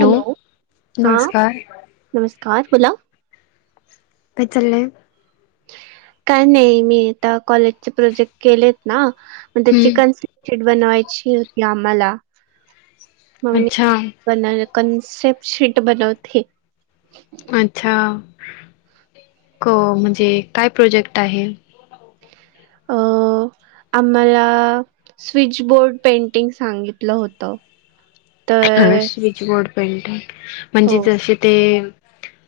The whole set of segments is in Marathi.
हॅलो! हा नमस्कार नमस्कार बोला. काय चाललंय? काय नाही, मी आता कॉलेजचे प्रोजेक्ट केलेत ना, पण त्याची हम्म कन्से शिट बनवायची होती आम्हाला. मग अच्छा मी कण अ कनसेप्ट शीट बनवते. अच्छा, क म्हणजे काय प्रोजेक्ट आहे? अ [unintelligible] आम्हाला स्विचबोर्ड पेंटिंग सांगितलं होतं. तर स्विचबोर्ड पेंटिंग म्हणजे हो जसे ते,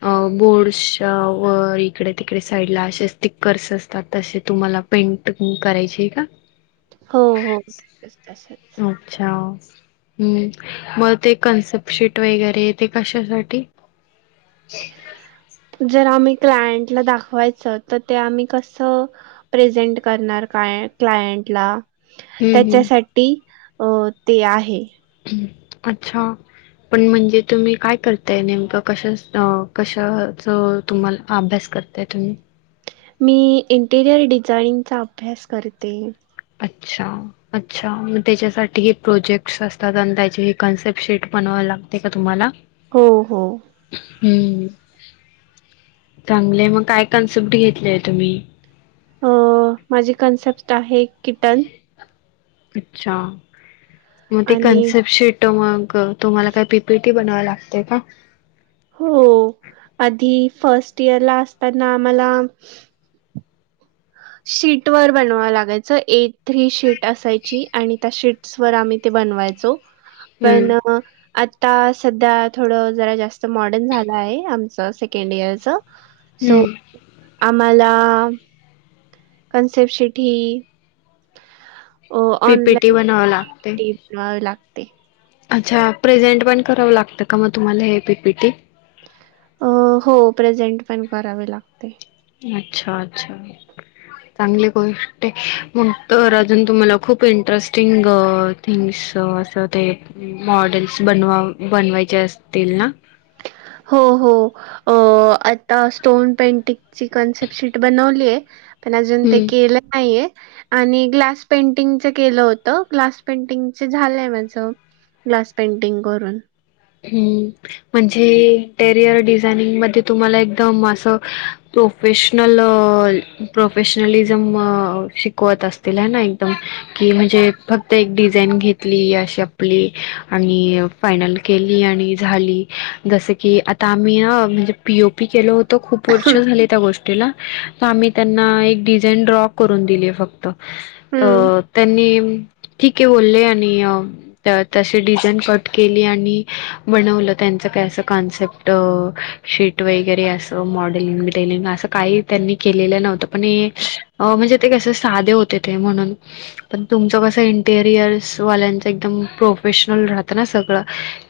अ बोर्डसच्या व इकडे, तिकडे, साईडला असे स्टिकर्स असतात तशे तुम्हाला. पेंट करायची आहे का? हो. हो. तसंच, तस.. अच्छा! हम्म मग ते कन्सेप्ट शीट वगैरे ते कशासाठी? [unintelligible] जर आम्ही क्लायंटला दाखवायच तर, ते आम्ही कसं- प्रेझेंट करणार काय क्लायंट ला हम्म हम्म त्याच्यासाठी अ ते आहे. अच्छा! पण म्हनजे तुम्ही काय करताय? नेमक कशा कशाच तुम्हाला अभ्यास करता. त्यातून मी इंटिरियर डिझाइनिंगचा अभ्यास करते. अच्छा! अच्छा! मग त्याच्यासाठी हे प्रोजेक्ट्स असतात. आणि त्याची हे कन्सेप्ट शीट बनवायला लागते का तुम्हाला? हो. हो... हम्म! चांगलेय मग काय कॉन्सेप्ट घेतलेय तुम्ही? अ माझी कॉन्सेप्ट आहे किटन अच्छा! म ते आणि कनसेप्ट शिट त मग तुम्हाला काय पी, पी, टी बनवाव लागते का? हो आधी फर्स्ट इयर ला असताना आम्हाला, शीट वर बनवाव लागायचं ए थ्री शीट असायची आणि त्या शीट्स वर आम्ही ते बनवायचो. हम्म, पण आता सध्या थोडं जरा जास्त मॉडर्न झालं आहे आमचं सेकंड इयरचं, सो, हम्म. आम्हाला कन्सेप्ट शिट ही पी पी टी बनवयाला लागते. हा. लागते. अच्छा प्रेझेंट पण करावं लागतं का? मग तुम्हाला हे पी पी टी. अ हो प्रेझेंट पण करावे लागते. अच्छा! अच्छा! चांगली गोष्ट आहे. मग तर अजून तुम्हाला खूप इंटरेस्टिंग- थिंग्स असं ते मॉडेल्स बनवा बनवायचे असतील ना? हो. हो. अ आता स्टोन पेंटिकची कन्सेप् शीट बनवलीय, पण अजून ते हम्म केलं नाहीये. आणि ग्लास पेंटिंगच केलं होतं ग्लास पेंटिंगच झालंय माझ. ग्लास पेंटिंग करून हम्म म्हणजे टेरियर डिझायनिंग मध्ये तुम्हाला एकदम आसं प्रोफेशनल प्रोफेशनलिझम शिकवत असतील हे ना, एकदम. कि म्हणजे फक्त एक डिझाईन घेतली अशी आपली आणि फायनल केली आणि झाली जसं की आता आम्ही अ म्हणजे पी ओ पी केलो हो तो खूप वर्ष झाली त्या गोष्टीला त आम्ही त्यांना एक डिझाईन ड्रॉ करून दिली फक्त, अ हम्म त्यांनी ठीक आहे बोले आणि त तशी डिझाईन कट केली आणि बनवलं त्यांच काय अस कन्सेप्ट शीट वगैरे अस मॉडलिंग मिडलिंग आस काही त्यांनी केलेलं नव्हतं पण अ म्हणजे ते कसे साधे होते ते म्हणून पण तुमचं कसं इंटेरियल्स वाल्यांचं एकदम प्रोफेशनल राहतं ना सगळं,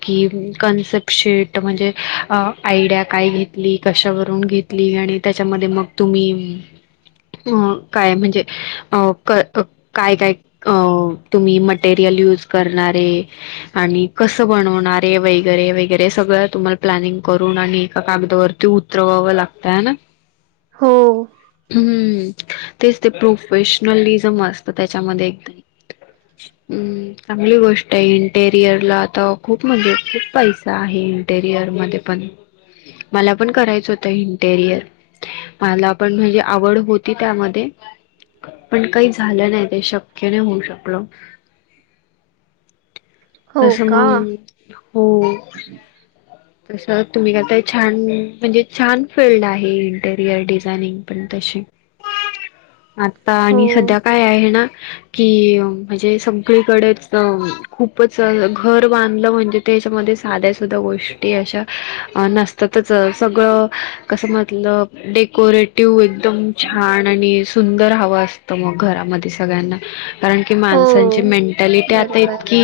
की कन्सेप्ट शिट म्हणजे आयडिया काय घेतली? कशावरून घेत ली? आणि त्याच्यामध्ये मग तुम्ही अ काय म्हणजे अ क काय काय अ तुम्ही मटेरियल यूज करणार हे आणि कस बनव णारे वगैरे वगैरे सगळ तुम्हाला प्लॅनिंग करून आणि एका कागदावरती उतरवावं लाग त ना? हो हम् तेच ते प्रोफेशनलिझम असतं त्याच्यामध्ये एकदम. हम् चांगली गोष्ट आहे इंटेरियरला आता. खूप म्हणजे खूप पैसा आहे इंटेरियर मध्ये पण मला पण करायचं होतं इंटेरियर. मला पण म्हणजे आवड होती त्यामध्ये पण काही झालं नाही ते शक्य नाही होऊ शकलं. हो तसं का मग हो तसं तुम्ही करताय छान म्हणजे छान फिल्ड आहे इंटेरियर डिझायनिंग. पण तसे आता हो आणि सध्या काय आहे ना? कि म्हणजे सगळीकडेच खूपच घर बां धलं म्हणजे त्याच्यामध्ये साध्या सुध्या गोष्टी अशा नसतातच सगळं कसं मतलब डेकोरेटिव्ह एकदम छान आणि सुंदर हाव आस तं मग घरामध्ये सगळ्यांना कारण की, हो माणसांची मेंटॅलिटी आता बरोबर इतकी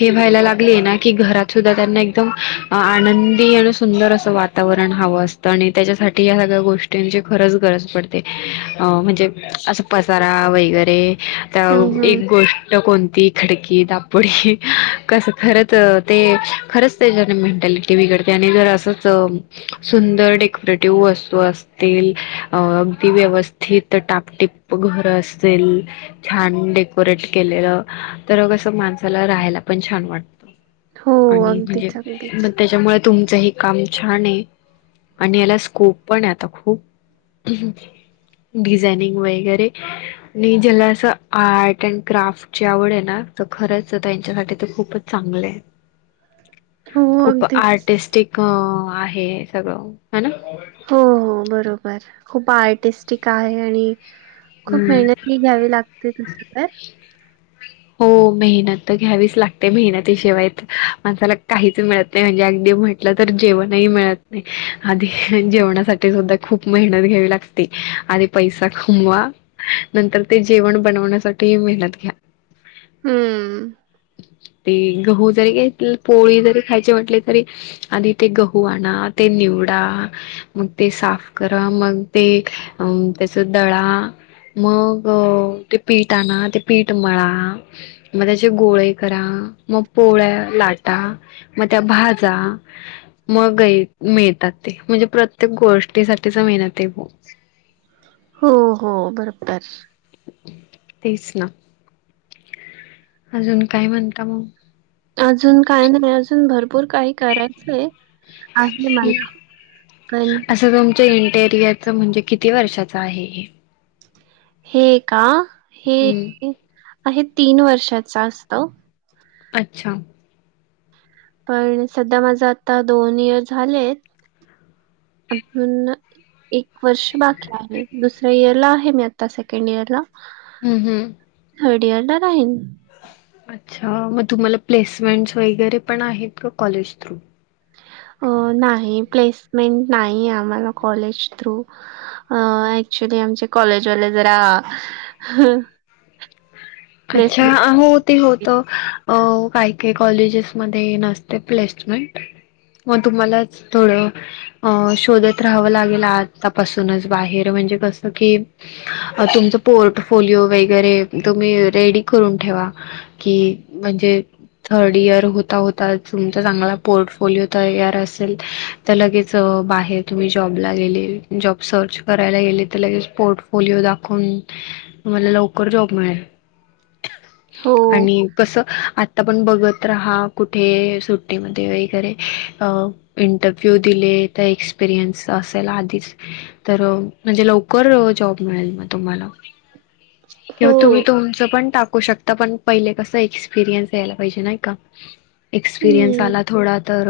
हे व्हायला लाग ली हे ना की, घरात सुद्धा त्यांना एकदम आनंदी आणि सुंदर असं वातावरण हावं अस तं. आणि त्याच्यासाठी या सगळ्या गोष्टींची खरंच गरज पडते अ म्हणजे आस पसारा वगैरे त्याव हम्म हम्म एक गोष्ट कोणती खिडकी दापोडी कस खरंच ते खरंच त्याच्याने मेंटॅलिटी बिघडते, आणि जर असच सुंदर डेकोरेटिव्ह वस्तू अस तील अगदी व्यवस्थित टापटिप घर असेल छान डेकोरेट केलेलं तर कसं माणसाला राहायला पण छान वाट हो आणि म्हणजे अगदीच म अगदीच त्याच्यामुळ तुमचं हे काम छान आहे. आणि याला स्कोप पण आहे आता खूप डिझायनिंग वगैरे. आणि ज्याला असं आर्ट अँड क्राफ्ट ची आवड आहे ना, तर खरंच त्यांच्यासाठी त खूपच चांगले आहे हो खूप अगदीच आर्टिस्टिक क आहे सगळं हे ना? हो हो बरोबर खूप आर्टिस्टिक आहे आणि खूप हम्म मेहनती घ्यावी लागते तसं काय? हो मेहनत त घ्यावीच लागते मेहनतीशिवाय त माणसाला काहीच मिळत ते म्हणजे आगदी म्हटलं तर जेवणही मिळत नाही. आधी जेवणासाठी सुद्धा खूप मेहनत घ्यावी लाग ते, आधी पैसा कमवा नंतर ते जेवण बनवण्यासाठी मेहनत घ्या. हम्म. ते गहू जरी घेत पोळी जरी खायची म्हटली तरी आधी ते गहू आणा, ते निवडा, मग ते साफ करा, मग ते अ त्याच दळा, मग ते पीठ आणा, ते पीठ मळा, म त्याचे गोळे करा, मग पोळ्या लाटा, मग त्या भाजा, मग मिळतात ते म्हणजे प्रत्येक गोष्टीसाठीच मेहनत आहे खूप. हो हो, बरोबर. तेच ना आजून काय म्हणता मग? आजून काय नाही, आजून भरपूर काही करायचंय हे आहे मला. पण असं तुमच्या इंटेरियरच म्हणजे किती वर्षाच आहे हे? हे का? हे हम्म आहे तीन वर्षाच असत. अच्छा पण सध्या माझ आता दोन इयर झालेत, आजून एक वर्ष बाकी आहे, दुसऱ्या इयरला आहे मी आता सेकंड इयर ला. ह ह थर्ड इयरला जाईन. अच्छा तुम्हाला प्लेसमेंटस वगैरे पण आहेत का? College through? अ नाही प्लेसमेंट नाही आम्हाला कॉलेज थ्रू. ॲक्च्युली आमचे कॉलेजवाले जरा आच्छा प्लेसमेंट हो ती होत काय काय कॉलेजेसमध्ये नसते प्लेसमेंट हो तुम्हालाच थोडं अ शोधत राहावं लागेल आतापासूनच बाहेर म्हणजे कसं की अजून पोर्टफोलिओ वगैरे तुम्ही रेडी करून ठेवा. की म्हणजे थर्ड इयर होता होता तुमचा चांगला पोर्टफोलिओ तयार असेल त लगेच बाहेर तुम्ही जॉबला गेले जॉब सर्च करायला गेले त लगेच पोर्ट पोलिओ दाखवून तुम्हाला लवकर जॉब मिळेल. हो आणि कस आता पण बघत राहा कुठे सुट्टीमध्ये वगैरे अ इंटरव्ह्यू दिले त एक्सपिरियन्स असेल आधीच तर म्हणजे लवकर जॉब मिळेल तुम्हाला हो किंव्हा तुम्ही तुमचं पण टाकू शकता पण पहिले कस एक्सपिरियन्स यायला पाहिजे नाही का? एक्सपिरियन्स हम्म आला थोडा तर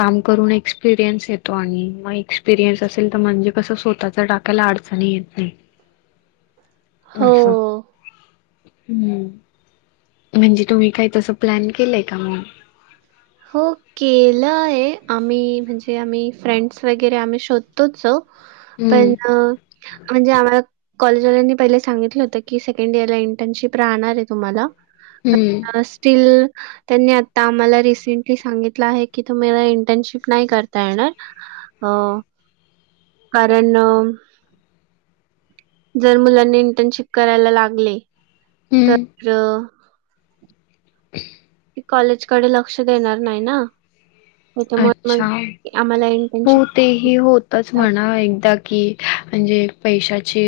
काम करून एक्स एक्सपिरियन्स येतो आणि मग एक्सपिरियन्स असेल तर म्हणजे कसं स्वतःच टाकायला आडचणी येत नाही. हो आस हम्म. म्हणजे तुम्ही काही तस प्लॅन केलंय का मग? हो केलय आम्ही म्हणजे आम्ही फ्रेंड्स वगैरे आम्ही शोधतोच वो हम्म पण म्हणजे आम्हाला कॉलेजवाल्यांनी पहिले सांगितलं होतं की सेकंड इयरला इंटरशिप राहणार आहे तुम्हाला. हम्म. लास टील त्यांनी आता आम्हाला रि त्यांनी सांगितल आहे की तुम्हीला इंटनशिप नाही करता येणार अ कारण जर मुलांनी इंटर्नशिप करायला लागले तर हम्म [inaudible] ते कॉलेजकडे लक्ष देणार नाही ना. त्याच्यामुळे अच्छा, मग आम्हाला हो इंटर्नशिप ते ही होतच देतात. म्हणा एकदा की म्हणजे पैशाची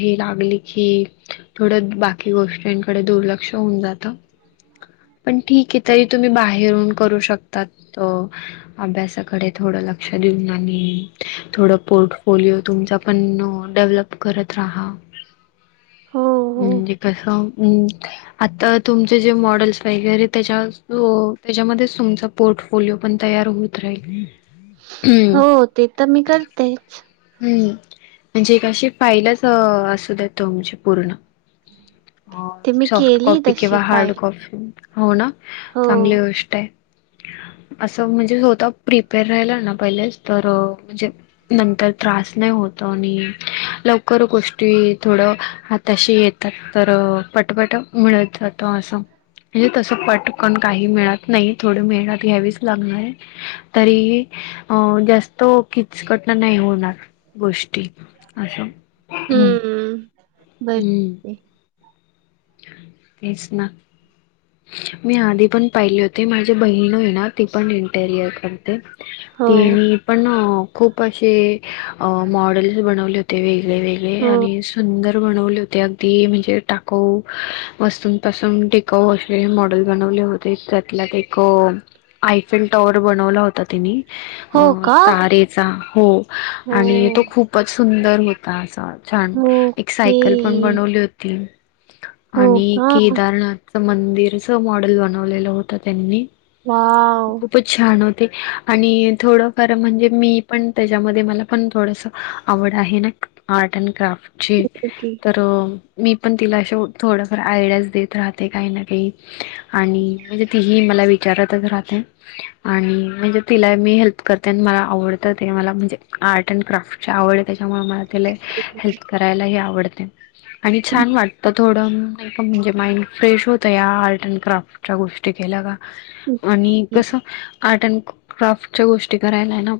हे लागली की थोडं बाकी गोष्टीकडे दुर्लक्ष होऊन जातं. पण ठीक आहे तरी तुम्ही बाहेरून करू शकता अह अभ्यासाकडे थोड लक्ष देऊन आणि थोड पोर्टफोलीओ तुमचा पण डेव्हलप करत राहा, हो हो म्हणजे कस हम्म. आता तुमचे जे मॉडेल्स वगैरे तेच्यात हो त्याच्यामध्येच तुमचा पोर्टफोलिओ पण तयार होत राहील. हम्म हो ते तर मी करतेच. हम्म म्हणजे एक अशी फाईलच अह असू द्या तुमची पूर्ण. अह ते मी सॉफ्ट केली कॉपी किंवा तशी हार्ड फाईल कॉपी. हो ना, हो चांगली गोष्ट आहे. असं म्हणजे स्वतः प्रिपेअर राहिला ना पहिलेच तर म्हणजे नंतर त्रास नाही होत आणि लवकर गोष्टी थोड हा तशी येतात तर पटपटा मिळत जात असं. म्हणजे तसं पटकन काही मिळत नाही, थोड मेहनत घ्यावीचं लागणार आहे तरी अह जास्त किचकट नाही होणार गोष्टी अस हम्म. हम्म. बर हम्म. तेच ना. मी आधी पण पाहिले होती माझी बहीण आहे ना ती पण इंटरियर करते हो ती नी पण खूप असे अह मॉडेल्स बनवलेत ते वेगळे वेगळे हो आणि सुंदर बनवले होते अगदी म्हणजे टाकाऊ वस्तूंपासून टिकाऊ असे मॉडेल बनवले होते, त्यातल्यात एक आयफिल टॉवर बनवला होता तिनी हो अह का तारेचा हो हो आणि तो खूपच सुंदर होता असा छान. एक ओके सायकल पण बनवली होती. हो आणि का केदारनाथच मंदिरच मॉडेल बनवलेलं होत त्यांनी. वाव! खूपच छान होते, आणि थोडंफार म्हणजे मी पण तेज्यामध्ये मला पण थोडस आवड आहे ना आर्ट अँड क्राफ्टची, ओके तर मी पण तिला असे थोडंफार आयडियाज देत राहते काही ना काही. आणि म्हणजे तीही मला विचारतच राहते. आणि म्हणजे तिला मी हेल्प करते आणि मला आवडत ते मला म्हणजे आर्ट अँड क्राफ्ट ची आवड आहे त्याच्यामुळ मला तिला हेल्प करायलाही आवडते, आणि छान वाटत थोडं म्हणजे माइंड फ्रेश होतं या आर्ट अँड क्राफ्टच्या गोष्टी केल्या का. ओके आणि कसं आर्ट अँड क्राफ्टच्या गोष्टी करायला आहे ना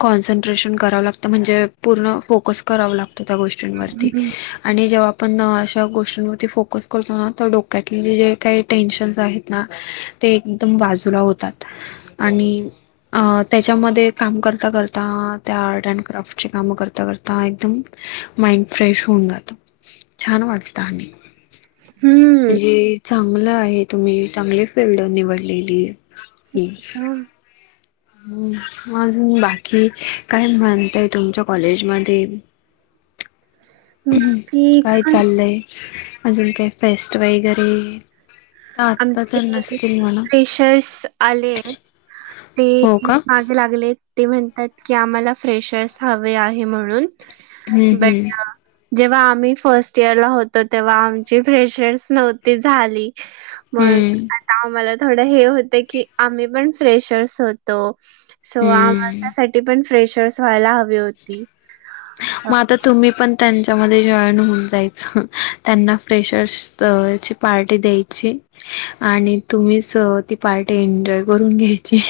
कॉन्सन्ट्रेशन करावं लागतं म्हणजे पूर्ण फोकस करावं लागतं त्या गोष्टी वरती हम्म आणि जेव्हा पण अशा गोष्टींवरती फोकस करतो ना तर डोक्यातले जे काही टेन्शनस आहेत ना ते एकदम बाजूला होतात आणि. अ त्याच्यामध्ये काम करता करता त्या आर्ट अँड क्राफ्टचे काम करता करता एकदम. माइंड फ्रेश होऊन जातो छान वाटत आणि. हम्म, हे चांगलं आहे तुम्ही चांगली फिल्ड निवडलेली ही, हा, हम, अजून बाकी काय म्हणताय तुमच्या कॉलेज मध्ये. [inaudible] की [inaudible] चाललंय अजून काही फेस्टवाय आहे घरी. आमचे फेशर्स आलेत. हो ती का मागे लागले ते म्हणतात की, आम्हाला फ्रेशर्स हवे आहे म्हणून. हम्म हम्म, बेटा जेव्हा आम्ही फर्स्ट इयर ला होतो तेव्हा आमची फ्रेशर्स नव्हती झाली. मग हम्म आता आम्हाला थोडं हे होत की. आम्ही पण फ्रेशर्स होत. त सो हम्म आमच्यासाठी पण फ्रेशर्स व्हायला हवी होती. म आता. तुम्ही पण त्यांच्यामध्ये जॉईन होऊन जायचं त्यांना फ्रेशर्स [unintelligible] पार्टी द्यायची आणि तुम्ही सह ती पार्टी एन्जॉय करून घ्यायची.